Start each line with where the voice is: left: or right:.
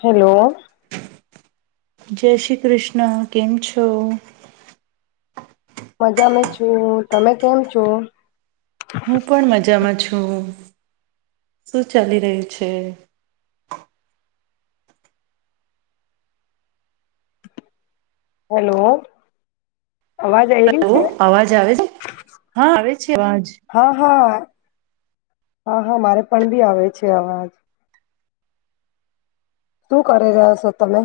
left: Hello.
right: જય શ્રી કૃષ્ણ કેમ છો?
left: મજા મે છું તમે કેમ છો?
right: હું પણ મજામાં છું શું ચાલી રહ્યું છે?
left: હેલો. અવાજ આવી રહી
right: હલો
left: છે
right: અવાજ આવે છે હા આવે છે અવાજ.
left: હા હા હા હા મારે પણ બી આવે છે અવાજ. શું કરી રહ્યા છો તમે?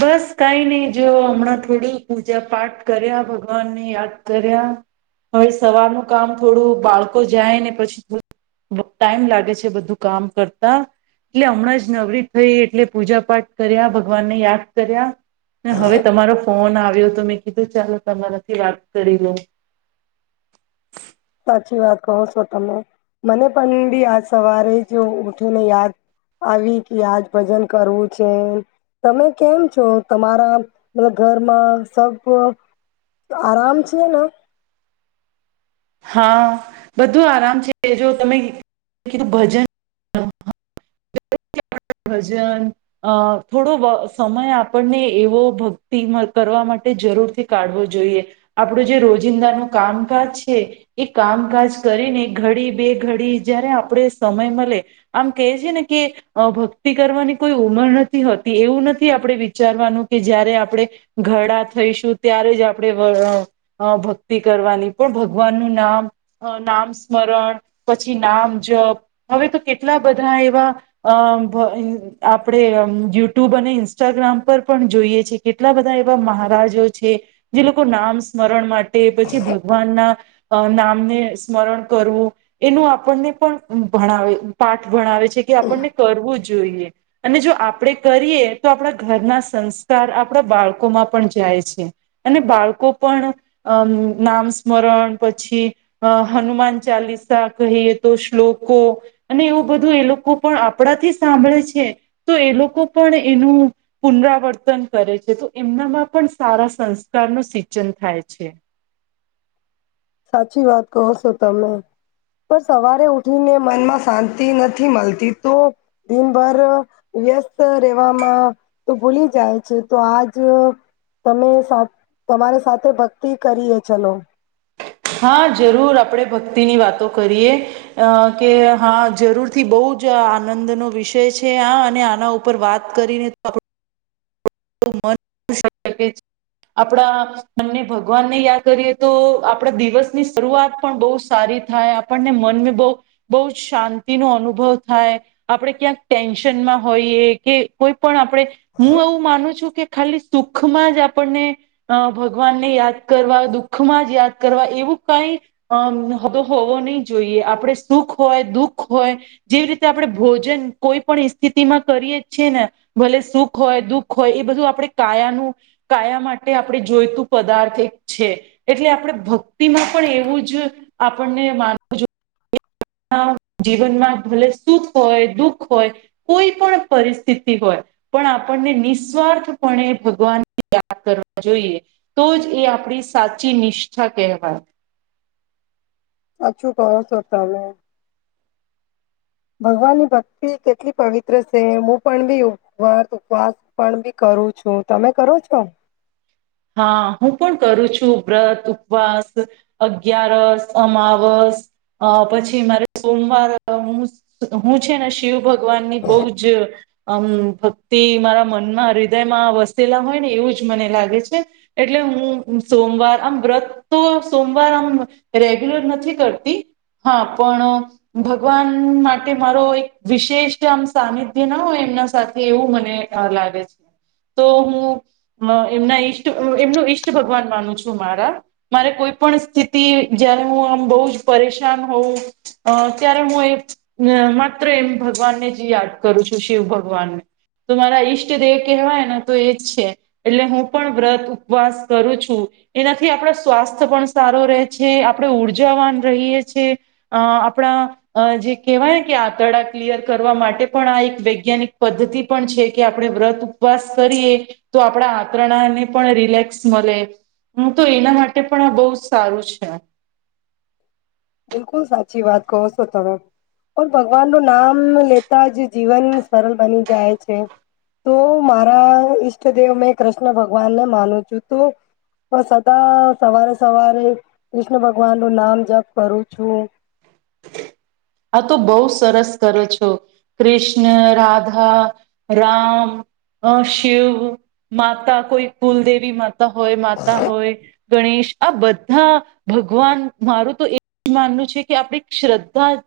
right: બસ કઈ નહી જોયો હમણાં થોડી પૂજા પાઠ કર્યા ભગવાનને યાદ કર્યા હવે સવારનું કામ થોડું બાળકો જાય ને પછી ટાઈમ લાગે છે બધું કામ કરતા એટલે હમણાં જ નવરી થઈ એટલે પૂજા પાઠ કર્યા ભગવાન ને યાદ કર્યા હવે તમારો ફોન આવ્યો તો મેં કીધું ચાલો તમારાથી વાત કરી લઉં.
left: સાચી વાત કહો છો તમે મને પણ બી આજ સવારે જ ઉઠીને યાદ આવી કે આજ ભજન કરવું છે. તમે કેમ છો તમારા ઘરમાં સબ તો આરાામ છએ
right: હા બધું આરામ છે જો તમે કીધું ભજન ભજન અ થોડો સમય આપણને એવો ભક્તિ કરવા માટે જરૂરથી કાઢવો જોઈએ આપડો જે રોજિંદા ન કામકાજ છે એ કામકાજ કરીને ઘડી બે ઘડી જયારે આપણે સમય મળે આમ કે છે ન કે અ ભક્તિ કરવાની કોઈ ઉમર નથી હોતી એવું નથી આપણે વિચારવાનું કે જય્યારે આપણે ઘડા થઈશું ત્યારે જ આપણે અ ભક્તિ કરવાની પણ ભગવાન નું નામ અ નામ સ્મરણ પછી નામ જપ હવે તો કેટલા બધા એવા અ આપણે યુટ્યુબ અને ઇન્સ્ટાગ્રામ પર પણ જોઈએ છે કેટલા બધા એવા મહારાજો છે જે લોકો નામ સ્મરણ માટે પછી ભગવાનના અ નામને સ્મરણ કરવું એનું આપણને પણ ભણાવે પાઠ ભણાવે છે છે કે આપણને કરવું જોઈએ અને જો આપણેે કરીએ તો આપણા ઘરના સંસ્કાર આપણા બાળકોમાં પણ જાય છે અને બાળકો પણ અમ નામ સ્મરણ પછી અ હનુમાન ચાલીસા કહીએ તો શ્લોકો અને એવું બધું એ લોકો પણ આપણાથી સાંભળે છે તો એ લોકો પણ એનું પુનરાવર્તન કરે છે તો એમનામાં પણ સારા સંસ્કાર ન સિંચન થાય છે
left: સાચી વાત કહો છો તમે પણ સવારે ઉઠીને મનમાં શાંતિ નથી મળતી તો દિનભર વ્યસ્ત રહેેવામાં તો ભૂલી જાય છે તો આજ તમે તમારી સાથે ભક્તિ કરીએ ચલો
right: હા જરૂર આપણેે ભક્તિની વાતો કરીએ અ કે હા જરૂરથી બહુ જ આનંદનોો વિષય છે આ અને આના ઉપર વાત કરીને તો આપ મકે છે આપણા બને ભગવાનને યાદ કરીએ તો આપડા દિવસની શરૂઆત પણ બહ સારી થાય આપણને મનમાં બહ બહુ જ શાંતિનો અનુભવ થાય. આપણે ક્યાંક ટેન્શનમાં હોઈએ કે કોઈ પણ આપણે હું એવું માનું છ કે ખાલી સુખમાં જ આપણને અ ભગવાનને યાદ કરવા દુઃખમાં જ યાદ કરવા એવું કઈ અમ તો હોવો નહી જોઈએ આપણેે સુખ હોય દુઃખ હોય જેવી રીતે આપણે ભોજન કોઈ પણ સ્થિતિમાં કરીએ છીએ ને ભલે સુખ હોય દુઃખ હો હોય એ બધું આપણે કાયાનું કાયા માટે આપણે જોઈતું પદાર્થ એક છે એટલે આપણેે ભક્તિમાં પણ એવું જ આપણને માનવું જોએ જીવનમાં ભલે સુખ હોય દુઃખ હોય કોઈ પણ પરિસ્થિતિ હોય પણ આપણને નિસ્વાર્થપણે ભગવાન ની યાદ કરવા જોઈએ તો જ એ આપણી સાચી નિષ્ઠા કહેવાય
left: અછું કર છતામે ભગવાન ની ભક્તિ કેટલી પવિત્ર છે હું પણ બી વર્ત ઉપવાસ પણ બી કરું છું, તમે કરો છો?
right: હા હું પણ કરું છું વ્રત ઉપવાસ અગિયારસ અમાવસ અ પછી મારે સોમવાર હું હું છેને શિવ ભગવાન ની બહ જ અમ તે મારા મનમાં, રીદયમાં વસેલા હોય ને એવું જ મને લાગે છે. એટલે હું સોમવાર, આમ વ્રત તો સોમવાર આમ રેગ્યુલર નથી કરતી, હા પણ ભગવાન માટે મારો એક વિશેષ, આમ સાનિધ્ય ના હોય એમના સાથે! એવું મને લાગે છે, તો હું એમના ઈશ્ ટ, એમનું ઈષ્ટ ભગવાન માનું છું મારા મારે કોઈ પણ સ્થિતિ, જ્યારે હું આમ બહુ જ પરેશાન હોઉં અ ત્યારે હું એ હ માત્ર એમ ભગવાનને જ યાદ કરું છું, શિવ ભગવાનને તો મારા ઈષ્ટદેવ કહેવાયન તો એજ છે એટલે હું પણ વ્રત ઉપવાસ કરું છું એનાથી આપણો સ્વાસ્થ્ય પણ સારો રહે છે આપણે ઉર્જાવાન રહીએ છે અં, આપણા અ જે કહેવાયન કે આંતરડા ક્લિયર કરવા માટે પણ આ એક વૈજ્ઞાનિક પદ્ધતિ પણ છે કે આપણે વ્રત ઉપવાસ કરીએ તો આપણા આંતરણાને પણ રિલેક્સ મળે, હું તો એના માટે પણ આ બઉ જ સારું છે
left: બિલકુલ સાચી વાત કહો સો તમે. પણ ભગવાનનું નામ લેતા જ જીવન સરલ બની જાય છે. તો મારા ઈષ્ટદેવ મેં કૃષ્ણ ભગવાન ને માનું છું તો તો સદા સવારે સવારે ક્રિષ્ણ ભગવાનનું નામ જપ કરું છું. [inaudible]
right: આ તો બહુ સરસ કરે છો. કૃષ્ણ, રાધા, રામ, અ, શિવ, માતા, કોઈ કુલદેવી માત તા હોય, માતા હોય, ગણેશ આ બધા ભગવાન, મારું તો એ જ માનવું છે કે આપડે શ્રદ્ધા જ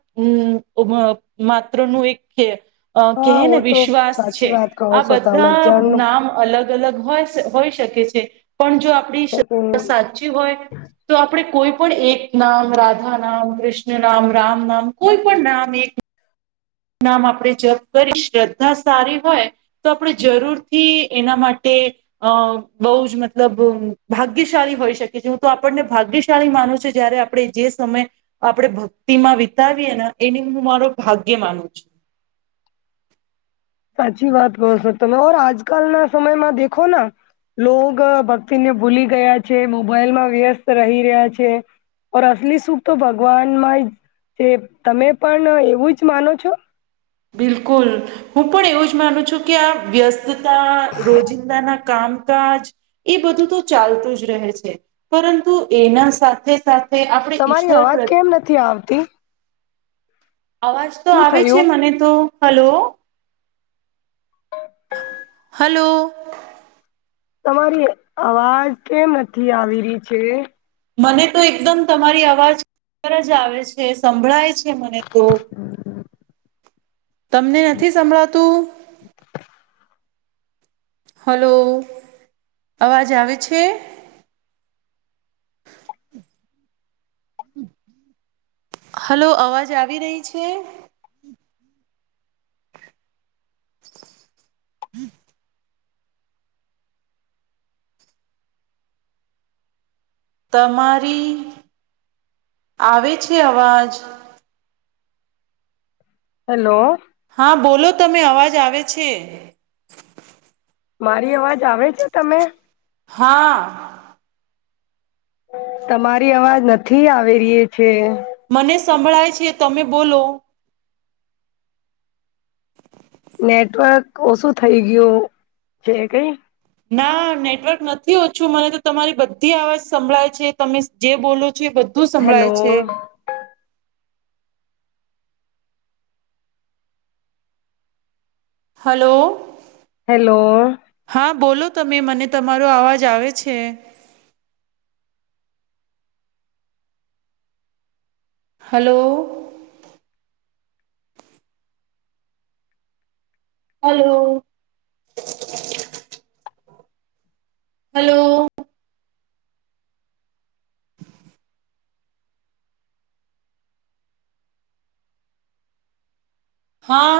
right: અં માત્ર નું એક કે અ
left: હા
right: કેહે
left: વો
right: ને
left: તો
right: વિશ્વાસ
left: સાચી
right: છે,
left: વાત કહો
right: આ
left: છો તમે
right: બધા
left: જન્મ
right: નામ અલગ અલગ હો સ, હોય શકે છે, પણ જો આપણી સ સા
left: સાચી
right: ચી હોય તો આપણે કોઈ પણ એક નામ રાધા નામ, કૃષ્ણ નામ, રામ નામ, કોઈ પણ નામ એક નામ આપણે જપ કરી, શ્રદ્ધા સારી હોય તો આપણે જરૂરથી એના માટે અ બહુ જ મતલબ ભાગ્યશાળી હોઈ શકે છે, હું તો આપણને ભાગ્યશાળી માનું છું જ્યારે આપડે જે સમય, આપડે ભક્તિમાં વિતાવીએ ને એની હું મારો ભાગ્ય માનું છું
left: સાચી વાત કહો છો, તમે ઓર આજકાલના સમયમાં દેખોના લોગ ભક્તિને ભૂલી ગયા છે, મોબાઈલમાં વ્યસ્ત રહી રહ્યા છે ઓર અસલી સુખ તો ભગવાન માંજ છે, તમે પણ એવું જ માનો છો?
right: બિલકુલ હું પણ એવું જ માનું છું કે આ વ્યસ્તતા રોજિંદાના કામકાજ એ બધું તો ચાલતું જ રહે છે, પરંતુ એના સાથે સાથ એ આપણે ઈશ્વર પ્રત્ય
left: થી આવતી?
right: અવાજ તો
left: શું
right: આવે છે
left: થયું
right: મને તો, હલો! હલો!
left: તમારી અવાજ કેમ નથી આવી રહી છે?
right: મને તો એકદમ તમારી અવાજ રજ આવે છે, સંભળાય છે છે મને તો, તમને નથી સંભળાતું?
left: [inaudible]
right: હલો અવાજ આવે છે. હલો અવાજ આવી રહી છે. હમ તમારી આવે છે અવાજ
left: હેલો
right: હા બોલો તમે અવાજ આવે છે.
left: મારી અવાજ આવે છે તમે?
right: હા
left: તમારી અવાજ નથી આવે રીએછે.
right: મને સંભળાય છે તમે બોલો.
left: નેટવર્ક ઓછું થઈ ગયું છે કઈ
right: ના નેટવર્ક નથી ઓછું મને તો તમારી બધી આવાજ સંભળાય છે તમે જે બોલો છો એ હું
left: હેલો
right: સંભળાાય છે? હલો
left: હેલો
right: હા બોલો તમે મને તમારો અવાજ આવે છે. હલો હલો હલો હા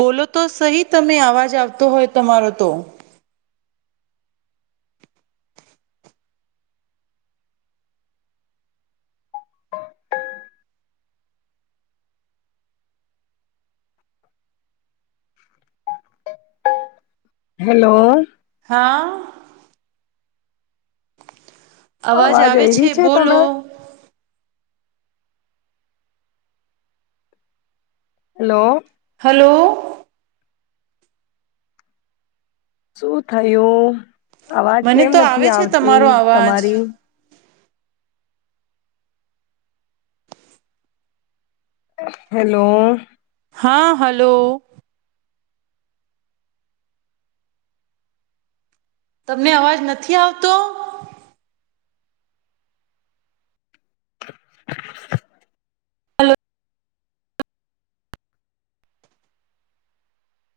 right: બોલો તો સહી તમે અવાજ આવતો હોય તમારો તો
left: હેલોલો
right: હા અવાજ આવે
left: આવી
right: છે
left: રહી
right: બોલો.
left: તમે હલો
right: હલો
left: શું થયું અવાજ
right: મને
left: કેમ
right: તો આવે
left: નથી
right: છે
left: આવતી
right: તમારો અવાજ
left: તમારી હેલો
right: હા હલો તમને અવાજ નથી આવતો
left: [inaudible]